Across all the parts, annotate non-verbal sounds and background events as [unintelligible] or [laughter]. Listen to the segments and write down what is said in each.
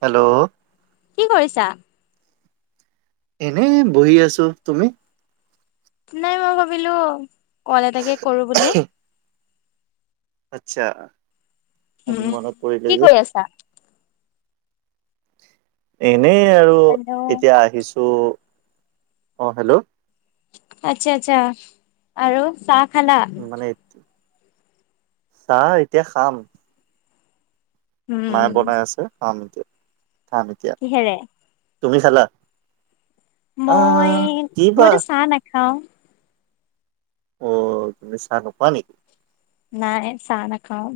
Hello কি কৰিছা এনে বহি আছো তুমি নাই মই ভাবিলো কল এটাকে কৰো বুলি আচ্ছা আজি উম। মনত পৰিল কি যে কৰি আছা? এনেই আৰু এতিয়া হেল্ল' আহিছো ত' অঁ হেল্ল' আচ্ছা আচ্ছা আৰু চাহ খালা? উ মান এইটো চাহ এতিয়া খাম নাই উম। বনাই আছে কম এতিয়া থাম এতিয়া কিহেৰে? তুমি খালা মই আহ কি বা মইতো চাহ নাখাও অ তুমি চাহান পোৱা নেকি নাই চান কও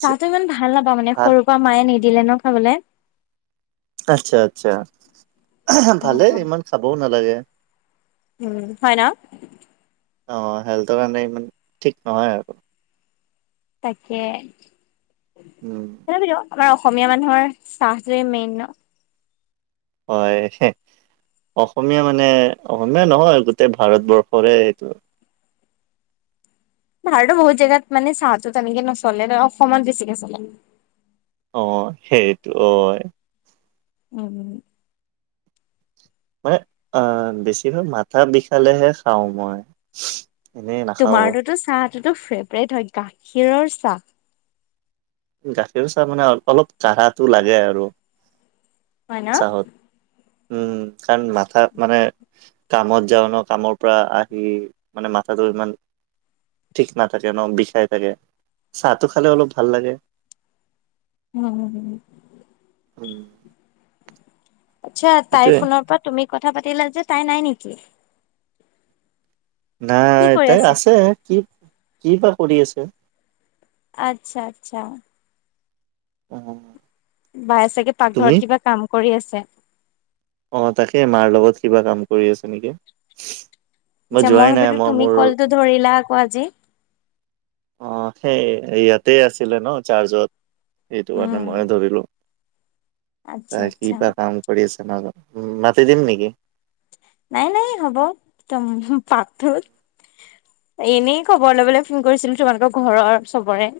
তাহো ইমান ভাল নাপা মানে সৰুৰ পৰা মায়ে নিদিলে ন খাবলৈ আচ্ছা আচ্ছা ভালে ইমান খাবও নালাগে উম হয় ন অ হেল্থৰ কাৰণে ইমান ঠিক নহয় আ তাকে উম অসমীয়া মানুহৰ চাহটোৱে মেইন ন হয়। অসমীয়া মানে অসমীয়া নহয় গোটেই ভাৰতবৰ্ষৰে এইটো ভাহতৰ বহুত জেগাত মানে চাহতো তেনেকে নচলে অসমত বেছিকে চলে অ সেইটো অ উম মান আহ বেছিভাগ মাথা বিষালেহে খাওঁ মই এনেই নাখাওঁ। তোমাৰটোতো চাহটোতো ফেভৰেট হয় গাখীৰৰ চাহ গাখীৰ চাহ মানে অলপ কাঢ়াটো লাগে আৰু হয় ন চাহত। উম কাৰণ মাথা মানে কামত যাওঁ ন কামৰ পৰা আহি মানে মাথাটো ইমান ঠিক নাথাকে ন বিষাই থাকে চাহটো খালে অলপ ভাল লাগে উম উম আচ্ছা তাইৰ সেইটোয়ে ফোনৰ পৰা তুমি কথা পাতিলা যে তাই নাই নেকি কি নাই এ কৰি তাই আছে কি কি বা কৰি আছে আচ্ছা আচ্ছা। অ'। বাই চাগে তুমি? পাকঘৰত কিবা কাম কৰি আছে। অ' তাকে মাৰ লগত কিবা কাম কৰি আছে নেকি। আচ্ছা মই যোৱাই নাই ভাবিলো তুমি মোৰ কলটো ধৰিলা আকৌ আজি। অ' সেই ইয়াতে আছিলে ন চাৰ্জত, সেইটো উম, কাৰণে মই ধৰিলো। আচ্ছা ত কি আচ্ছা বা কাম কৰি আছে ম উ মাতি দিম নেকি? নাই নাই হ'ব, তম পাক এনেই খবৰ লবলৈ ফোন কৰিছিলো তোমালোকৰ ঘৰৰ চবৰে।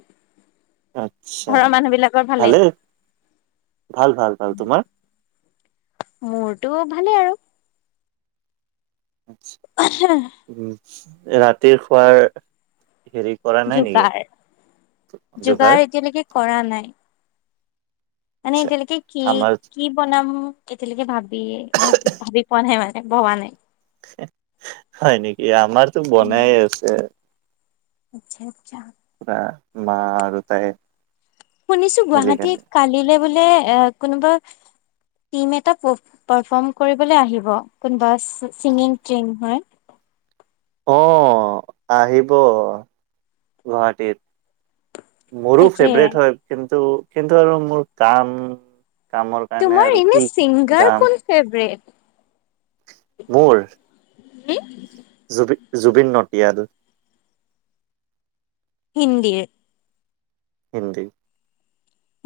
আচ্ছা, ঘৰৰ মানুহ বিলাকৰ ভালে ভাল ভাল ভাল তোমাৰ? মোৰটো ভালেই আৰু। উ ৰাতিৰ খোৱাৰ হেৰি কৰা নাই নেকি যোগাৰ, যোগাৰ এতিয়ালৈকে কৰা নাই। মানে আচ্ছা এতিয়ালৈকে কি আমাৰ কি বনাম এতিয়ালৈকে ভাবি ভ ভাবি পোৱা নাই মানে ভবা নাই। হয় নেকি, আমাৰতো বনাই আছে। আচ্ছা আচ্ছা। পৰা মা আৰু তাই। শুনিছো মিলি গুৱাহাটী কেনে। কালিলে বোলে এ কোনোবা টিম এটা ৰ্পফম কৰিবলৈ আহিব কোনবা চিঙগিঙ টিম হয়। আহ আহিব, গুৱাহাটীত। মোৰো তাকে ফেভাৰেট হয় কিন্তু কিন্তু আৰু মোৰ কাম কামৰ কাৰণে তোমাৰ আৰু এনে কি ছিংগাৰ যাম। কোন ফেভৰেট মোৰ? হম? জ জুবিন নটিয়াল। হিন্দী? হিন্দী।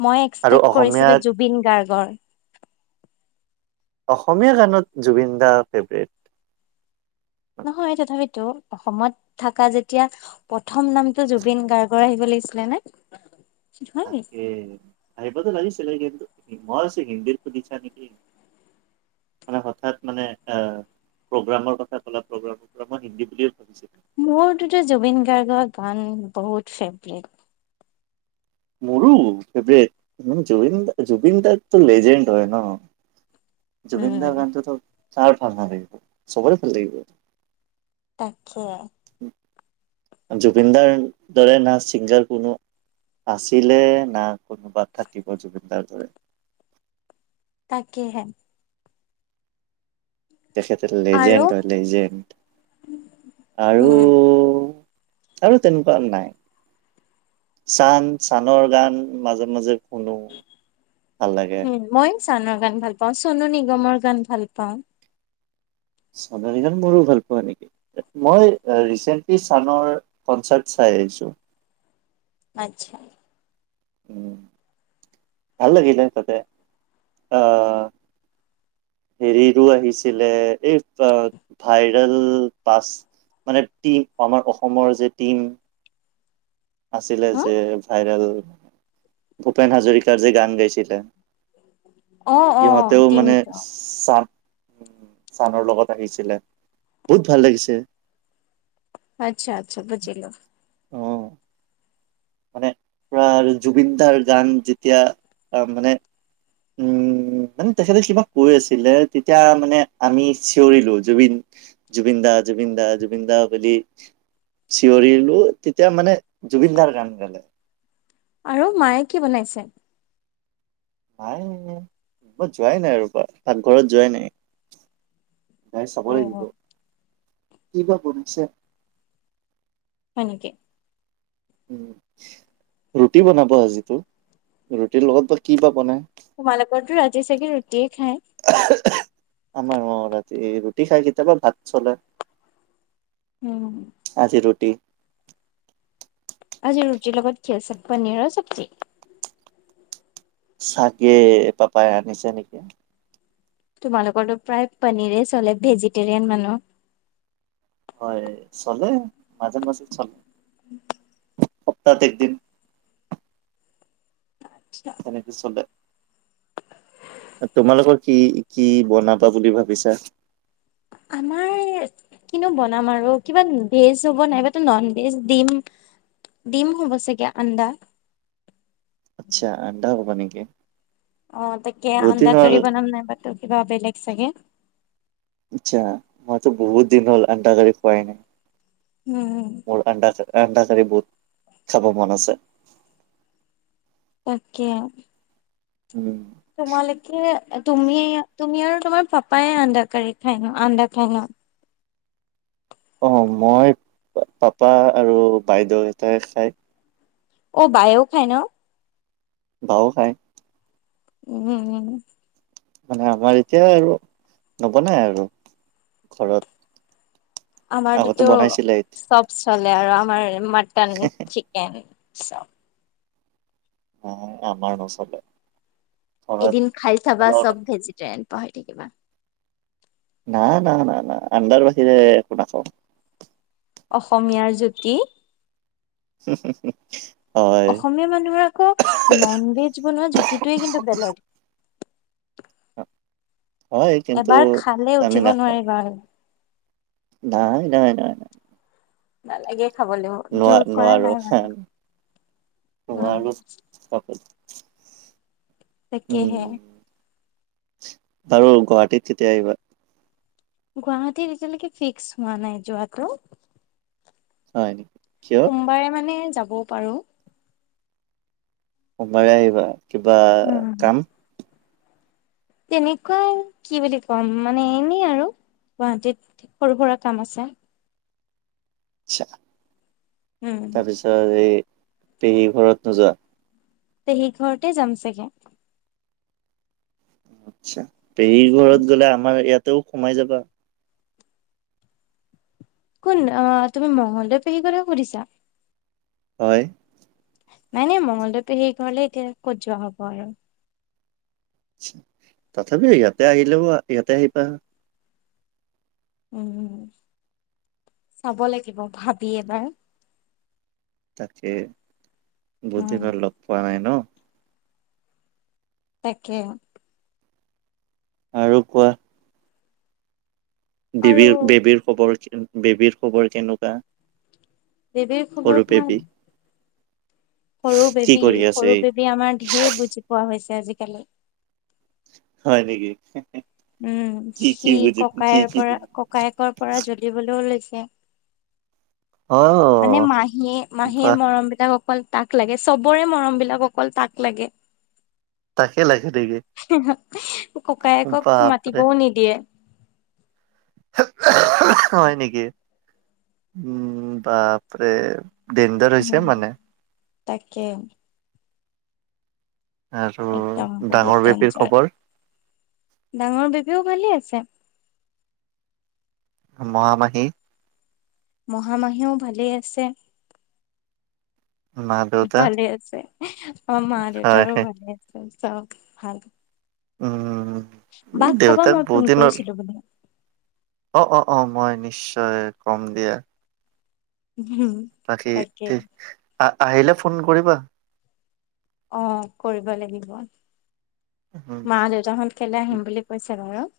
মই আৰু এক্সপেক্ট কৰিছিলো অসমীয়াত জুবিন গাৰ্গৰ। অসমীয়া গানত জুবিন দা ফেভৰেট। নহয় তথাপিতো। অসমত থকা যেতিয়া প্ৰথম নামটো জুবিন গাৰ্গৰ আহিব লাগিছিলে নে। নহয়? তাকে। আহিবা তো লাগিছিলে, কিন্তু মই ভাবিছো হিন্দীৰ শুধিছা নেকি। মানে হঠাৎ মানে, আহ। প্ৰগ্ৰামৰ কথা কলা প্ৰগ্ৰামৰ পৰা মই হিন্দী বুলিয়ে ভাবিছিলো। মোৰতো জুবিন গাৰ্গৰ গান বহুত ফেভৰেট। মোৰো ফেভৰেট জুবিন জুবিনদাটো লেজেণ্ড হয় ন। জুবিন দাৰ উম। গানটোতো কাৰ ভাল নালাগিব চবৰে ভাল লাগিব। তাকেই। জুবিনদাৰ দৰে না ছিংগাৰ বোনো আছিলে না কোনোবাত থাকিব জুবিনদাৰ দৰে। তাকে হে। তেখেতে আৰু লেজেণ্ড হয় লেজেণ্ড, আৰু উম আৰু তেনেকুৱা নাই, চান চানৰ গান মাজে মাজে শুনো ভাল লাগে উম মই চানৰ গান ভাল পাও চনু ন গমৰ গান ভাল পাওঁ। চ মোৰো ভাল পোৱা নেকি মই ৰিচেন্টলি চানৰ কনচাৰ্ট চাই আহছো। আচ্ছা। উম, ভাল লাগিলে তাতে অ' হেৰিৰো আহিছিলে এই ভাইৰেল পাচ মানে, টীম আমাৰ অসমৰ যে টিম। আছিলে হ যে ভাইৰেল ভূপেন হাজৰিকাৰ যে গান গাইছিলে। অ অ ইহঁতেও মানে টিমটো চ উ, চানৰ লগত আহিছিলে। বহুত ভাল লাগিছে। আচ্ছা আচ্ছা বুজিলো। অ' মানে প্ৰাৰ জুবিন দাৰ গান যেতিয়া আহ মানে উম, মানে তেখেতে কিবা কৈ আছিলে। তেতিয়া মানে আমি চিঞৰিলো জুবিন জুবিনদা, জুবিনদা, জুবিনদা বুলি। চিঞৰিলো। তেতিয়া মানে জুবিনদাৰ গান গালে। আৰু মায়ে কি বনাইছে? মাই যোৱাই নাই ৰপ পাকঘৰত যোৱাই নাই। গাই চাব অ লাগিব কি বা বনিছে। হয় নেকি। উ, ৰুটি বনাব আজিতো ৰুটিৰ লগত বা কি বা বনাই। তোমালোকৰতো ৰাতি চাগে ৰুতি। আমাৰ অ' ৰাতি ৰুটি খাই কেতিয়াবা ভাত চলে। উম। ু [inaudible] আজি ৰুটি লগত [unintelligible] পনিৰ চবজি। চাগে পাপাই আনিছে নেকি। তোমালোকৰো প্ৰায় পনিৰে চলে ভেজিটেৰিয়ান মানুহ। হয় চলে। মাজে মাজে চলে। উম। সপ্তাহত একদিন। তেনেক চলে। তোমালোকৰ কি কি বনাবা বুলি ভাবিছা। আমাৰ কিনো বনাম আৰু কিবা ভেজ হ'ব। নাইবাতো নন ভেজ দিম। দিম হব ছাগে আন্দা। আচ্ছা অণ্ডা হ'ব নেকি। অ' তাকে বহুত দিন অন্দা হ'ল কৰি বনাম নাই বা ত' কিবা বেলেক চাগে। আচ্ছা মইতো বহুত দিন হ'ল অন্দা কড়ি খোৱাই নাই। উম মো [unintelligible] অন্দা কৰি বহুত খাব মন আছে। তাকে উম তোমালোকে তুমি তুমি আৰু তোমাৰ পাপাই আন্দা কাৰি খাই ন আন্দা খাই ন অ' মই পাপা আৰু বাইদেউ টাই খায় অ' বায়েও খায় ন। বাও খাই। উম, উম মানে আমাৰ এতিয়া আৰু নবনাই আৰু ঘৰত আগতে আমাৰতাতো বনাইছিলে এতিয়া চব চলে আৰু আমাৰ মটন, চিকেন চব আহ আমাৰ নচলে। ঘৰত এদিন খাই চাবা চব ভেজিটেৰিয়ান পাহয়ী থাকিবা। না, না, না, না আণ্ডাৰ বাহিৰে একো নাখাওঁ। অসমীয়াৰ জুতি। উ হু হু অসমীয়া মানুহৰ আকৌ নন ভেজ বনোৱা জুতিটোৱে কিন্তু বেলেগ [unintelligible] হয় কিন্তু এবাৰ খালে আমি উঠিব নাখাওঁ। নোৱাৰিবা নাই, নাই, নালাগে খাবলৈও ন জোৰ কৰা নোৱাৰো নাই মানে। হম উম [unintelligible] তাকে হে আৰু গুৱাহাটীত কেতিয়া আহিবা গুৱাহাটীৰ এতিয়ালৈকে ফিক্স হোৱা নাই যোৱাটো হয় নেকি কিয়? সোমবাৰে মানে যাবও পাৰো সোবাৰে আহিবা কিবা উম। কাম তেনেকুৱা কি বুলি কম মানে এনেই আৰু গুৱাহাটীত সৰু সুৰা কাম আছে আচ্ছা, উম তাৰপিছত এই পেহী ঘৰত নোযোৱা তে সেই ঘৰতে যাম চাগে আচ্ছা পেহীৰ ঘৰত গলে আমাৰ ইয়াতেও সোমাই যাবা কোন অ', তুমি মংগলদৈ পেহী কৰে সুধিছা হয় নাই, নাই মংগলদৈ পেহীৰ ঘৰলে এতিয়া ক'ত যোৱা হ'ব আৰু তথাপিও ইয়াতে আহিলেও ইয়াতে আহি পা উম, চাব লাগিব ভাবি এবাৰ তাকে বহুত দিন উম হল লগ পোৱা নাই ন ত তাকে আৰু কোৱা আৰু বেবীৰ, বেবীৰ খবৰ বেবীৰ খবৰ কেনেকুৱা দেৱীৰ খবৰ সৰু ভাল বেবী। সৰু কি বেবী কৰি আছে সৰু ই বেবী আমাৰ ঢেৰ বুজি পোৱা হৈছে আজিকালি হয় নেকি উম কি কি সি বুজি কি ককায়ৰ কি পৰা বুজি ককায়েকৰ পৰা জ্বলিবলৈ ও লৈছে এক মানে অ' মাহীয়ে, মাহীয়ে বাহ মৰম বিলাকক অকল তাক লাগে চবৰে মৰম বিলাক অকল তাক লাগে তাকে লাগে নেকি ককায়েকক বাপৰে মাতিবও নিদিয়ে হয়, নেকি উম বাপৰে দেনজ্ঞাৰ হৈছে উম মানে তাকে আৰু একদম ডাঙৰ বহুত বেপীৰ ডেঞ্জাৰ খবৰ যায় ডাঙৰ বেবীও ভালে আছে এক মহামাহি মহামাহীও ভালেই আছে মা খুব দেউতা ভালে আছে অ', মা হয় দেউতাৰো ভালে আছে চব ভাল উম, বাহ দেউ কবা তাক মই বহুত ফোন দিন হ'ল কৰিছিলো বো অ', অ', অ', মই নিশ্চয় কম দিয়া উম বাকী তাকে ঠ আহ আহিলে ফোন কৰিবা অ', কৰিব লাগিব উম, মা, দেউতাহত খেলে আহিম বুলি কৈছে বাৰু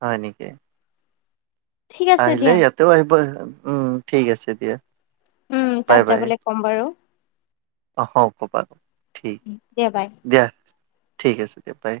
হয়, নেকি ঠিক আছে আহিলে দিয়া ইয়াতেও আহিব, উম ঠিক আছে দিয়া। উম, বাই তাত বাই যাবলে কম বাৰু। অ কবা ঠিক দিয়া বাই দিয়া। ঠিক আছে দিয়া বাই।